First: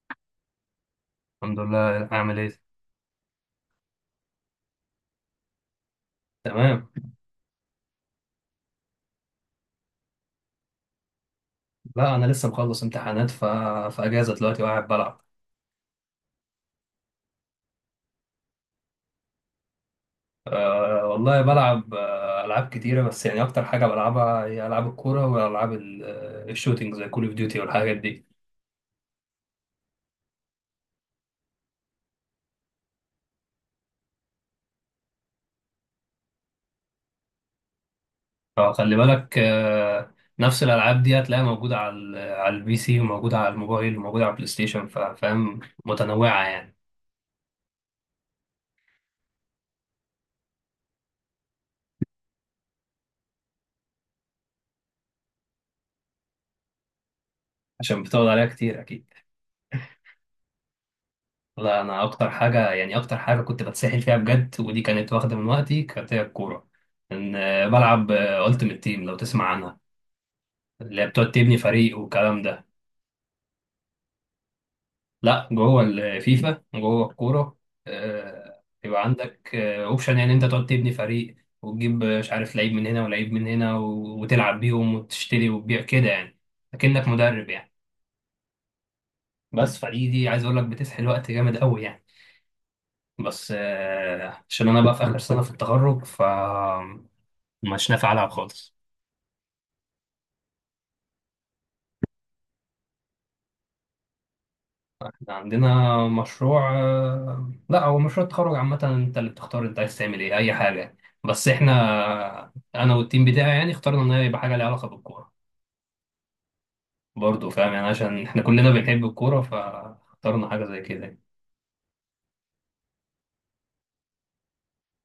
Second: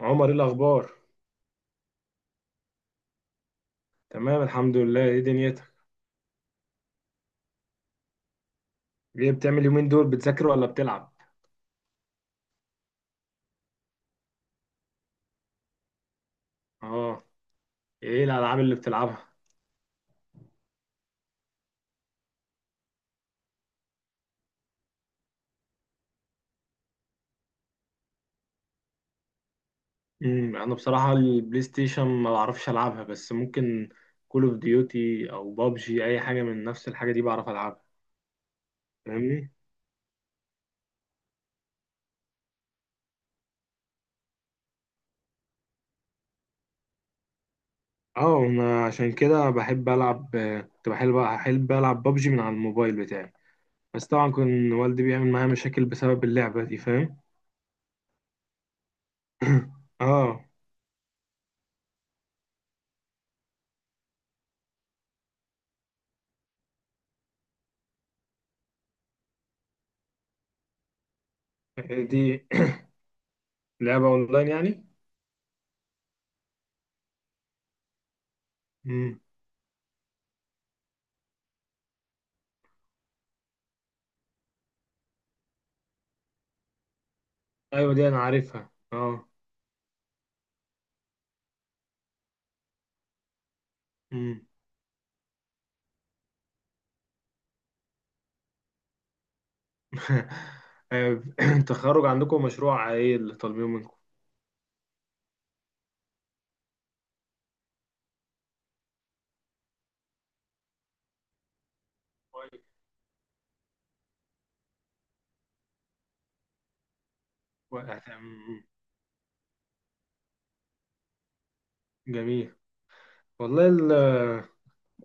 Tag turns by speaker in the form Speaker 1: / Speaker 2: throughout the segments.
Speaker 1: عمر، ايه الاخبار؟
Speaker 2: الحمد لله، عامل ايه؟
Speaker 1: تمام الحمد لله. ايه دنيتك؟
Speaker 2: تمام.
Speaker 1: ايه بتعمل يومين دول، بتذاكر ولا بتلعب؟
Speaker 2: لا، انا لسه مخلص امتحانات في اجازه دلوقتي وقاعد بلعب.
Speaker 1: اه. ايه الالعاب اللي بتلعبها؟
Speaker 2: أه والله بلعب العاب كتيره، بس يعني اكتر حاجه بلعبها هي العاب الكوره والعاب الشوتينج زي كول اوف ديوتي والحاجات دي.
Speaker 1: انا بصراحه البلاي ستيشن ما بعرفش العبها، بس ممكن كول اوف ديوتي او بابجي، اي حاجه من نفس الحاجه دي بعرف العبها.
Speaker 2: فخلي بالك
Speaker 1: فاهمني.
Speaker 2: نفس الالعاب دي هتلاقيها موجوده على على البي سي وموجوده على الموبايل وموجوده على البلاي ستيشن، فاهم؟ متنوعه يعني.
Speaker 1: اه، ما عشان كده بحب العب. كنت بحب العب بابجي من على الموبايل بتاعي. بس طبعا كان والدي بيعمل معايا مشاكل بسبب اللعبه دي، فاهم.
Speaker 2: عشان بتقعد عليها كتير اكيد.
Speaker 1: اه.
Speaker 2: لا، انا اكتر حاجه يعني اكتر حاجه كنت بتسحل فيها بجد ودي كانت واخده من وقتي كانت هي الكوره. ان بلعب التيمت تيم، لو تسمع عنها، اللي هي بتقعد تبني فريق
Speaker 1: دي
Speaker 2: والكلام ده.
Speaker 1: لعبه اونلاين يعني.
Speaker 2: لا، جوه الفيفا جوه الكوره. يبقى
Speaker 1: مم.
Speaker 2: عندك اوبشن يعني انت تقعد تبني فريق وتجيب، مش عارف، لعيب من هنا ولعيب من هنا، وتلعب بيهم وتشتري وتبيع كده يعني، اكنك مدرب يعني.
Speaker 1: ايوه دي انا عارفها، اه.
Speaker 2: بس فدي عايز اقول لك بتسحل وقت جامد قوي يعني. بس
Speaker 1: امم.
Speaker 2: عشان انا بقى في اخر سنه في التخرج ف مش نافع ألعب خالص.
Speaker 1: آه، التخرج عندكم مشروع ايه اللي طالبينه منكم؟
Speaker 2: إحنا عندنا مشروع، لا هو مشروع التخرج عامة، انت اللي بتختار انت عايز تعمل ايه، اي حاجة يعني. بس احنا
Speaker 1: كويس.
Speaker 2: انا والتيم بتاعي يعني اخترنا ان هي يبقى حاجة ليها علاقة بالكورة، برضه فاهم يعني،
Speaker 1: وقعت.
Speaker 2: عشان احنا
Speaker 1: أمم.
Speaker 2: كلنا بنحب الكورة فاخترنا حاجة زي كده يعني.
Speaker 1: جميل. والله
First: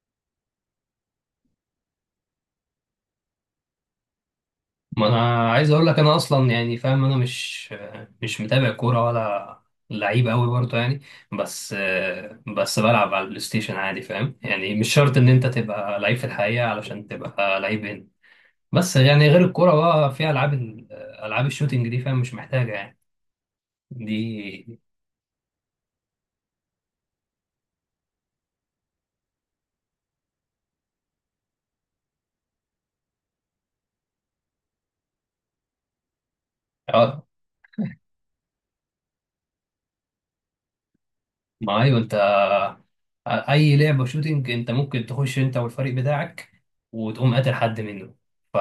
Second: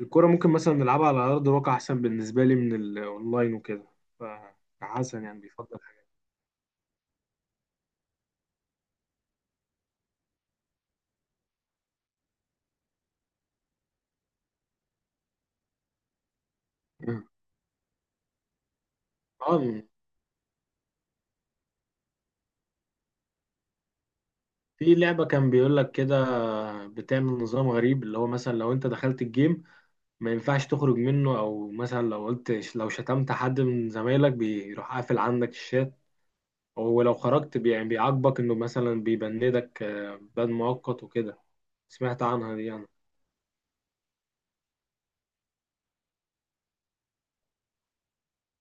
Speaker 1: الكرة ممكن مثلا نلعبها على ارض الواقع احسن بالنسبة لي من الاونلاين وكده،
Speaker 2: ما
Speaker 1: فحسن يعني
Speaker 2: انا عايز
Speaker 1: بيفضل
Speaker 2: اقول لك
Speaker 1: حاجة.
Speaker 2: انا اصلا يعني فاهم، انا مش مش متابع كورة ولا لعيب قوي برضه يعني. بس بس بلعب على البلاي ستيشن عادي، فاهم يعني مش شرط ان انت تبقى لعيب في الحقيقة علشان تبقى لعيب. بس يعني غير الكورة
Speaker 1: اه،
Speaker 2: بقى، في ألعاب ألعاب الشوتينج دي، فاهم مش محتاجة يعني دي.
Speaker 1: في لعبة كان بيقول لك كده، بتعمل نظام غريب اللي هو مثلا لو انت دخلت الجيم ما ينفعش تخرج منه. او مثلا لو قلت، لو شتمت حد من زمايلك بيروح قافل عندك الشات. ولو
Speaker 2: اه،
Speaker 1: خرجت يعني بيعاقبك انه مثلا بيبندك، بند مؤقت وكده.
Speaker 2: ما أيوة أنت،
Speaker 1: سمعت عنها دي انا،
Speaker 2: أي لعبة شوتينج أنت ممكن تخش أنت والفريق بتاعك وتقوم قاتل حد منه، ف...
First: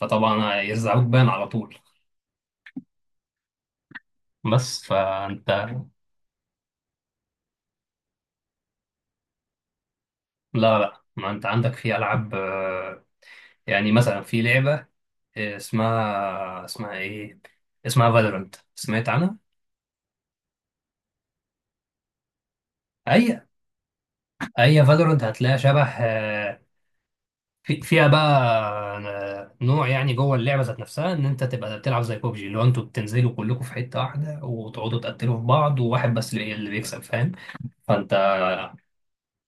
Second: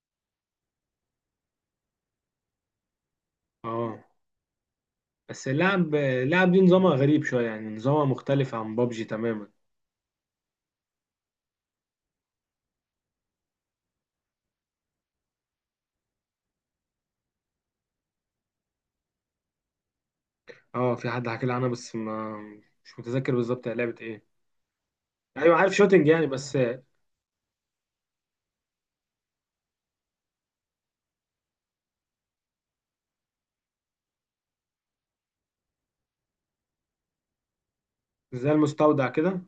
Speaker 2: فطبعا يرزعوك بان على طول.
Speaker 1: اه.
Speaker 2: بس
Speaker 1: بس
Speaker 2: فأنت.
Speaker 1: اللعب دي نظامها غريب شوية، يعني نظامها مختلف عن بابجي تماما.
Speaker 2: لا لا، ما أنت عندك في ألعاب، يعني مثلا في لعبة، اسمها إيه، اسمها فالورانت، سمعت عنها؟
Speaker 1: اه في حد حكى لي عنها، بس ما مش متذكر
Speaker 2: أي،
Speaker 1: بالظبط هي لعبة ايه.
Speaker 2: أي فالورانت
Speaker 1: ايوه
Speaker 2: هتلاقيها
Speaker 1: عارف،
Speaker 2: شبه،
Speaker 1: شوتينج يعني، بس
Speaker 2: في فيها بقى نوع يعني جوه اللعبه ذات نفسها، ان انت تبقى بتلعب زي بوبجي، اللي هو انتوا بتنزلوا كلكم في حته واحده وتقعدوا تقتلوا في بعض، وواحد بس اللي بيكسب، فاهم؟ فانت.
Speaker 1: زي المستودع كده.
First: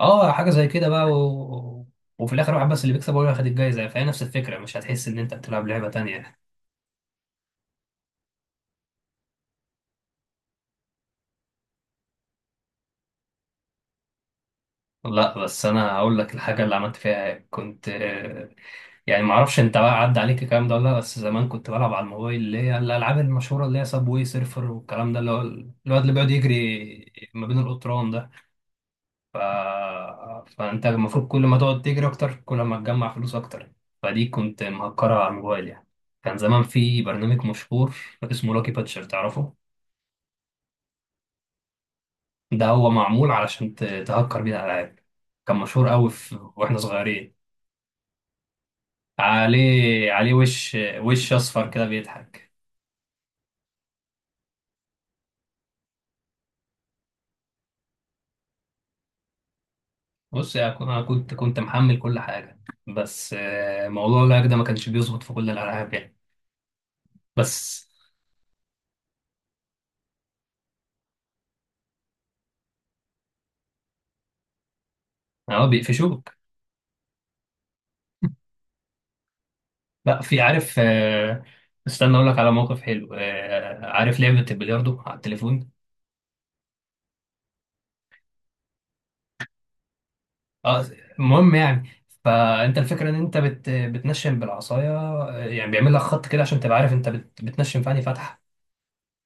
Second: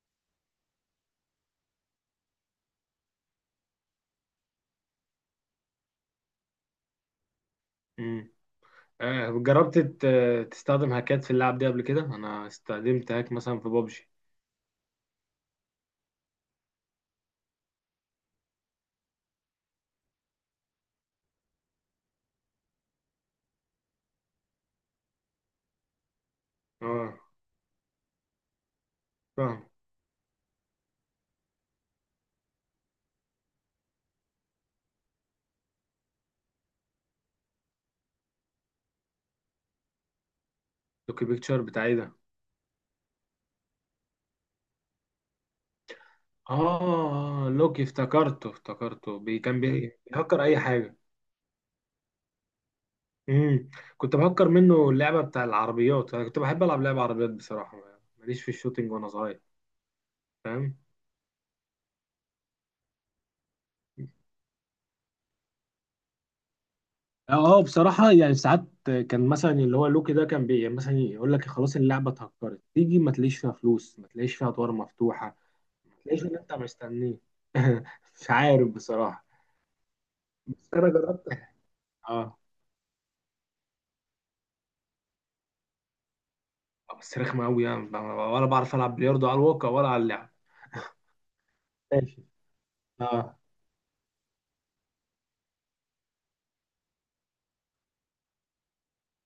Speaker 2: اه، حاجه زي كده بقى، وفي الاخر واحد بس اللي بيكسب هو اللي هياخد الجايزه، فهي نفس الفكره مش هتحس ان انت بتلعب لعبه تانيه.
Speaker 1: امم. آه، جربت تستخدم هاكات في اللعب دي قبل كده؟ انا استخدمت هاك مثلا في بابجي.
Speaker 2: لا، بس انا هقول لك الحاجه اللي عملت فيها إيه. كنت يعني ما اعرفش انت بقى عدى عليك الكلام ده ولا لا، بس زمان كنت بلعب على الموبايل، اللي هي الالعاب المشهوره اللي هي سابوي سيرفر والكلام ده، اللي هو الواد اللي بيقعد يجري
Speaker 1: اه،
Speaker 2: ما بين القطران ده، ف...
Speaker 1: فاهم.
Speaker 2: فانت المفروض كل ما تقعد تجري اكتر كل ما تجمع فلوس اكتر. فدي كنت مهكرها على الموبايل يعني. كان زمان في برنامج مشهور اسمه لاكي باتشر، تعرفه؟
Speaker 1: لوكي بيكتشر بتاعي ده؟
Speaker 2: ده هو معمول علشان تهكر بيه الالعاب. كان مشهور قوي واحنا صغيرين،
Speaker 1: اه، لوكي، افتكرته افتكرته.
Speaker 2: عليه
Speaker 1: بيهكر اي
Speaker 2: وش
Speaker 1: حاجه.
Speaker 2: اصفر كده بيضحك.
Speaker 1: امم. كنت بهكر منه اللعبه بتاع العربيات. انا كنت بحب العب لعبه عربيات بصراحه، ماليش في الشوتينج وانا صغير.
Speaker 2: بص يا
Speaker 1: فاهم.
Speaker 2: انا كنت محمل كل حاجه. بس موضوع اللاج ده ما كانش بيظبط في كل الالعاب يعني.
Speaker 1: اه
Speaker 2: بس.
Speaker 1: بصراحة يعني ساعات كان مثلا اللي هو لوكي ده كان يعني مثلا يقول لك خلاص اللعبة اتهكرت، تيجي ما تلاقيش فيها فلوس، ما تلاقيش فيها أدوار مفتوحة،
Speaker 2: اه
Speaker 1: ما تلاقيش
Speaker 2: بيقفشوك.
Speaker 1: اللي أنت مستنيه. مش عارف بصراحة،
Speaker 2: لا، في
Speaker 1: بس
Speaker 2: عارف.
Speaker 1: أنا جربت.
Speaker 2: استنى اقول لك
Speaker 1: اه،
Speaker 2: على موقف حلو. عارف لعبه البلياردو على التليفون؟
Speaker 1: بس رخمة أوي يعني ولا بعرف ألعب بلياردو على الواقع ولا على اللعب.
Speaker 2: اه. المهم يعني.
Speaker 1: ماشي.
Speaker 2: فانت الفكره ان انت
Speaker 1: اه.
Speaker 2: بتنشن بالعصايه، يعني بيعمل لك خط كده عشان تبقى عارف انت بتنشن في انهي فتحه.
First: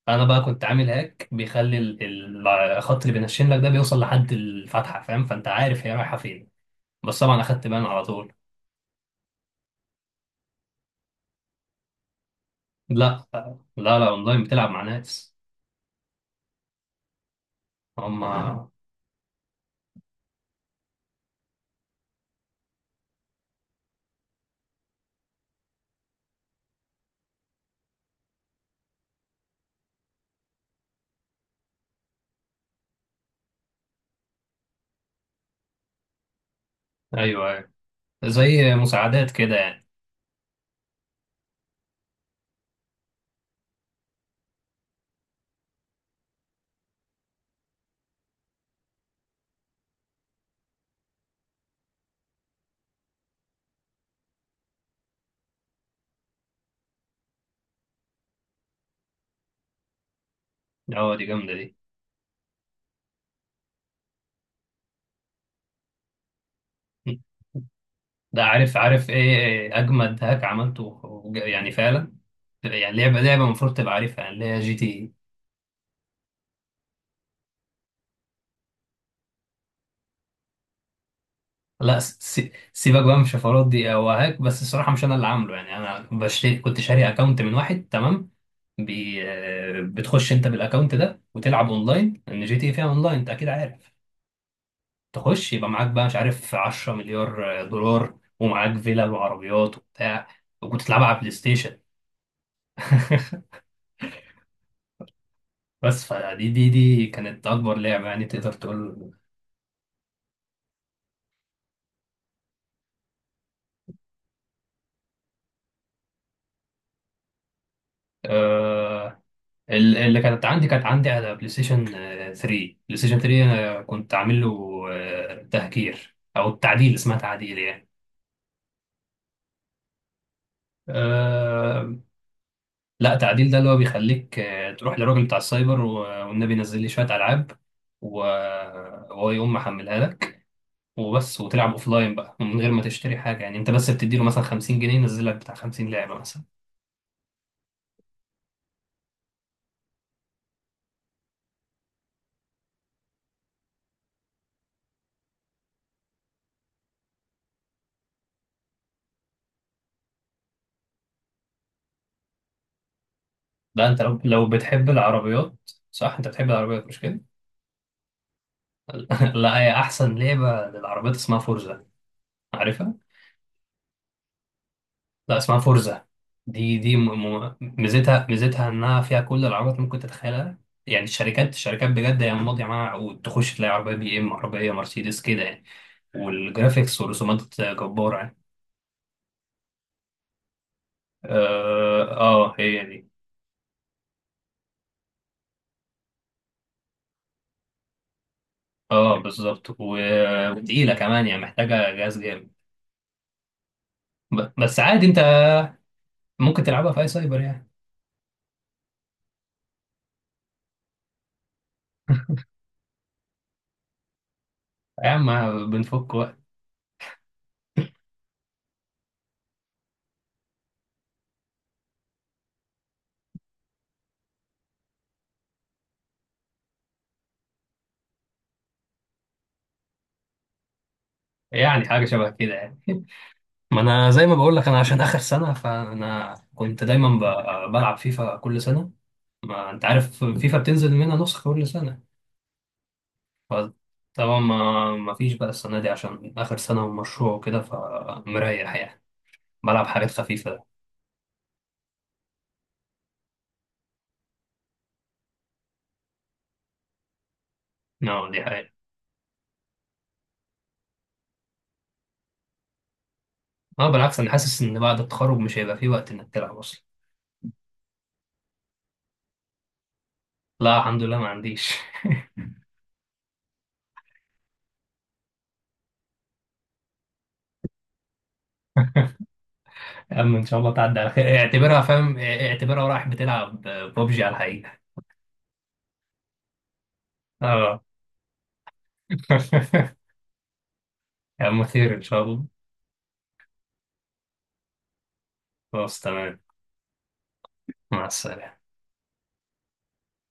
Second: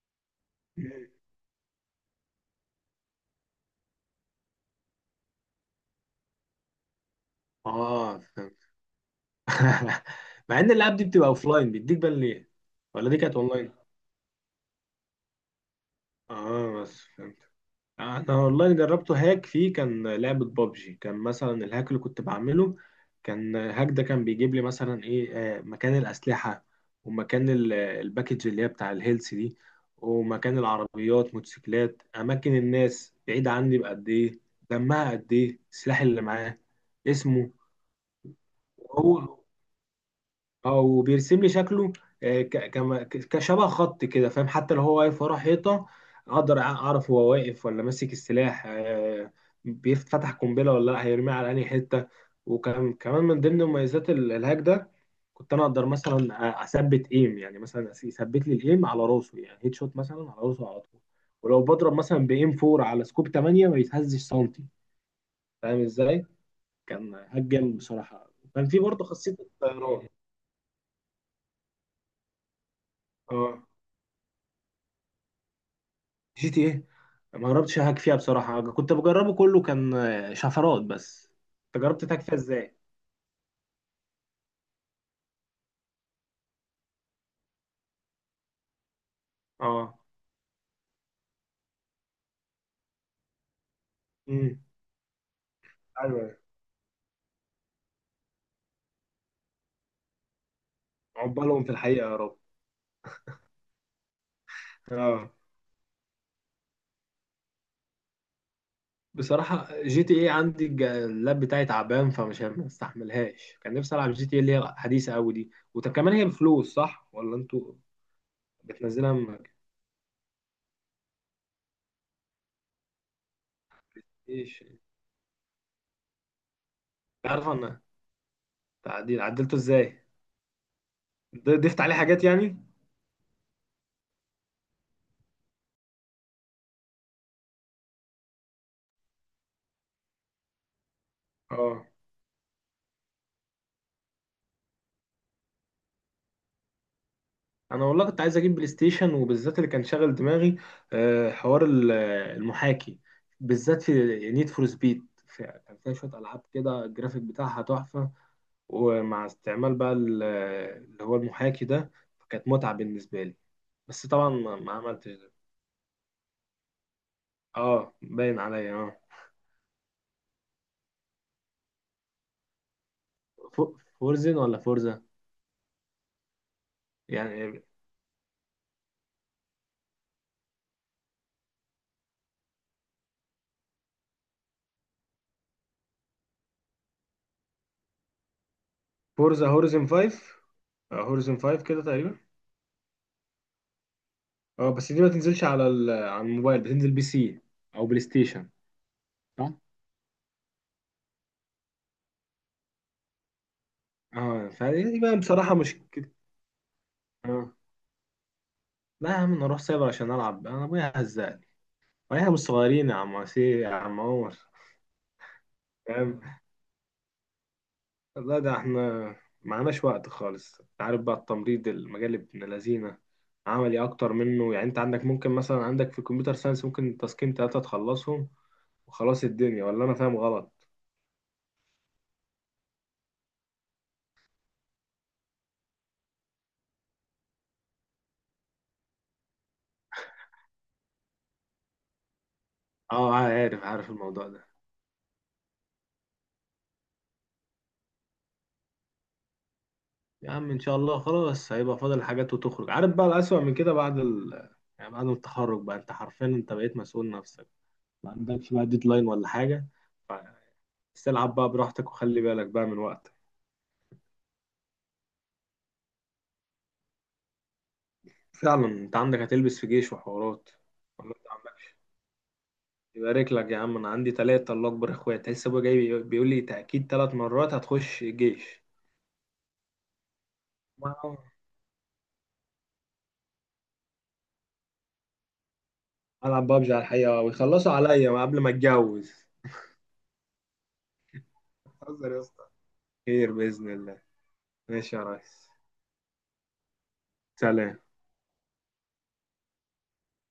Speaker 2: انا بقى كنت عامل هاك بيخلي الخط اللي بينشن لك ده بيوصل لحد الفتحه، فاهم، فانت عارف هي رايحه فين. بس طبعا اخدت بان على
Speaker 1: اه،
Speaker 2: طول.
Speaker 1: فهمت. مع ان الالعاب دي بتبقى اوفلاين، بيديك بان ليه؟ ولا دي
Speaker 2: لا
Speaker 1: كانت اونلاين؟
Speaker 2: لا لا اونلاين بتلعب مع ناس.
Speaker 1: اه، بس فهمت.
Speaker 2: هم.
Speaker 1: انا اونلاين جربته هاك فيه، كان لعبة بابجي. كان مثلا الهاك اللي كنت بعمله، كان هاك ده كان بيجيب لي مثلا ايه، مكان الاسلحة، ومكان الباكج اللي هي بتاع الهيلث دي، ومكان العربيات موتوسيكلات، اماكن الناس بعيد عني بقد ايه، دمها قد ايه، السلاح اللي معاه
Speaker 2: ايوه
Speaker 1: اسمه.
Speaker 2: ايوه، زي مساعدات
Speaker 1: هو
Speaker 2: كده يعني.
Speaker 1: او بيرسم لي شكله، كشبه خط كده فاهم. حتى لو هو واقف ورا حيطه اقدر اعرف هو واقف ولا ماسك السلاح، بيفتح قنبله ولا لا، هيرميها على انهي حته. وكمان من ضمن مميزات الهاك ده، كنت انا اقدر مثلا اثبت ايم، يعني مثلا يثبت لي الايم على راسه، يعني هيد شوت مثلا على راسه على طول.
Speaker 2: اه دي جامده
Speaker 1: ولو
Speaker 2: دي.
Speaker 1: بضرب مثلا بايم 4 على سكوب 8 ما بيتهزش سنتي، فاهم ازاي؟ كان هاك جامد بصراحه.
Speaker 2: ده
Speaker 1: كان
Speaker 2: عارف،
Speaker 1: في برضه
Speaker 2: عارف ايه
Speaker 1: خاصيه
Speaker 2: إيه
Speaker 1: الطيران.
Speaker 2: اجمد هاك عملته، يعني فعلا، يعني لعبه
Speaker 1: اه،
Speaker 2: المفروض تبقى عارفها يعني، اللي هي جي تي إيه.
Speaker 1: جي تي ايه. ما جربتش اهاك فيها بصراحه. كنت بجربه كله كان شفرات بس. انت
Speaker 2: لا،
Speaker 1: جربت تهاك فيها ازاي؟
Speaker 2: سيبك بقى من الشفرات دي، هو هاك بس الصراحه مش انا اللي عامله يعني، انا بشتري، كنت شاري اكونت من واحد تمام. بي... آه،
Speaker 1: اه.
Speaker 2: بتخش انت بالاكونت ده وتلعب اونلاين، لان جي تي إيه فيها اونلاين انت اكيد عارف.
Speaker 1: امم.
Speaker 2: تخش يبقى معاك بقى مش
Speaker 1: ايوه.
Speaker 2: عارف 10 مليار دولار ومعاك فيلا وعربيات وبتاع، وتلعبها على بلاي
Speaker 1: عقبالهم في
Speaker 2: ستيشن.
Speaker 1: الحقيقه يا رب. اه،
Speaker 2: بس فدي دي دي كانت اكبر لعبه يعني تقدر تقول.
Speaker 1: بصراحه جي تي ايه عندي اللاب بتاعي تعبان فمش ما استحملهاش. كان نفسي العب جي تي ايه اللي هي حديثه قوي دي. وكمان هي بفلوس صح، ولا انتوا بتنزلها؟
Speaker 2: آه،
Speaker 1: ما
Speaker 2: اللي كانت عندي على بلاي ستيشن 3. بلاي ستيشن 3 انا كنت عامل
Speaker 1: ايش؟
Speaker 2: له تهكير، او التعديل اسمها،
Speaker 1: عارف
Speaker 2: تعديل
Speaker 1: انا.
Speaker 2: يعني.
Speaker 1: تعديل، عدلته ازاي؟ ضفت عليه
Speaker 2: آه،
Speaker 1: حاجات يعني؟
Speaker 2: لا، تعديل ده اللي هو بيخليك تروح للراجل بتاع السايبر والنبي ينزل لي شوية ألعاب، و- وهو يقوم محملها لك وبس، وتلعب
Speaker 1: اه،
Speaker 2: أوفلاين بقى من غير ما تشتري حاجة يعني. أنت بس بتديله مثلا 50 جنيه ينزل لك بتاع 50 لعبة مثلا.
Speaker 1: انا والله كنت عايز اجيب بلاي ستيشن، وبالذات اللي كان شاغل دماغي حوار المحاكي، بالذات في نيد فور سبيد. كان فيها شويه العاب كده الجرافيك بتاعها تحفه، ومع استعمال بقى اللي هو المحاكي ده، فكانت متعه بالنسبه لي.
Speaker 2: ده أنت
Speaker 1: بس
Speaker 2: لو
Speaker 1: طبعا ما
Speaker 2: بتحب
Speaker 1: عملتش ده.
Speaker 2: العربيات. صح، أنت بتحب العربيات مش كده؟
Speaker 1: اه، باين عليا اه.
Speaker 2: لا، هي أحسن لعبة للعربيات اسمها فورزا، عارفها؟
Speaker 1: فورزن ولا فورزا؟
Speaker 2: لا، اسمها فورزا. دي
Speaker 1: يعني
Speaker 2: ميزتها، انها فيها كل العربيات ممكن تتخيلها يعني. الشركات بجد هي ماضيه معاها عقود، تخش تلاقي عربيه بي ام، عربيه مرسيدس كده يعني، والجرافيكس ورسومات جباره يعني.
Speaker 1: فورزا هورزن 5، هورزن 5 كده
Speaker 2: اه،
Speaker 1: تقريبا.
Speaker 2: هي دي.
Speaker 1: اه، بس دي ما تنزلش على على الموبايل، بتنزل بي سي او بلاي ستيشن.
Speaker 2: اه،
Speaker 1: صح.
Speaker 2: بالظبط، وتقيله كمان يعني، محتاجه جهاز جامد.
Speaker 1: اه
Speaker 2: بس
Speaker 1: فهي دي
Speaker 2: عادي
Speaker 1: بقى
Speaker 2: انت
Speaker 1: بصراحة مشكلة.
Speaker 2: ممكن تلعبها في اي سايبر
Speaker 1: اه،
Speaker 2: يعني.
Speaker 1: لا يا عم، انا اروح سايبر عشان العب؟ انا ابويا هزقني. واحنا مش صغيرين يا عم، عسير يا عم عمر،
Speaker 2: يا عم بنفك
Speaker 1: فاهم.
Speaker 2: وقت.
Speaker 1: لا ده احنا معناش وقت خالص. انت عارف بقى التمريض، المجال ابن لذينه، عملي اكتر منه. يعني انت عندك ممكن مثلا عندك في الكمبيوتر ساينس ممكن تاسكين تلاتة تخلصهم وخلاص الدنيا، ولا انا فاهم غلط؟
Speaker 2: يعني حاجه شبه كده يعني. ما انا زي ما بقول لك انا عشان اخر سنه، فانا كنت دايما بلعب فيفا كل سنه، ما انت عارف فيفا بتنزل منها نسخة كل سنة.
Speaker 1: اه، عارف عارف الموضوع
Speaker 2: فطبعا
Speaker 1: ده.
Speaker 2: ما فيش بقى السنة دي عشان آخر سنة ومشروع وكده، فمريح يعني، بلعب حاجات
Speaker 1: يا عم ان
Speaker 2: خفيفة.
Speaker 1: شاء الله خلاص، هيبقى فاضل حاجات وتخرج. عارف بقى الأسوأ من كده بعد يعني بعد التخرج بقى، انت حرفيا انت بقيت مسؤول نفسك. ما
Speaker 2: اه دي
Speaker 1: عندكش بقى
Speaker 2: حقيقة.
Speaker 1: ديدلاين ولا حاجة. بس العب بقى براحتك وخلي بالك بقى من وقتك.
Speaker 2: اه بالعكس، انا حاسس ان بعد التخرج مش هيبقى في وقت انك تلعب اصلا.
Speaker 1: فعلا انت عندك هتلبس في جيش وحوارات؟
Speaker 2: لا الحمد
Speaker 1: ولا
Speaker 2: لله
Speaker 1: انت
Speaker 2: ما عنديش.
Speaker 1: عندكش؟ يبارك لك يا عم. انا عندي تلاتة الله اكبر اخوات، لسه ابويا جاي بيقول لي تأكيد تلات مرات هتخش الجيش.
Speaker 2: اما ان شاء الله تعدي على
Speaker 1: ما-
Speaker 2: خير، اعتبرها فاهم، اعتبرها رايح بتلعب ببجي على الحقيقة.
Speaker 1: العب بابجي على الحقيقة، ويخلصوا
Speaker 2: اه.
Speaker 1: عليا قبل ما اتجوز.
Speaker 2: يا عم خير ان
Speaker 1: بتهزر يا
Speaker 2: شاء
Speaker 1: اسطى؟
Speaker 2: الله.
Speaker 1: خير بإذن الله. ماشي يا ريس.
Speaker 2: خلاص، تمام.
Speaker 1: سلام.
Speaker 2: مع السلامة.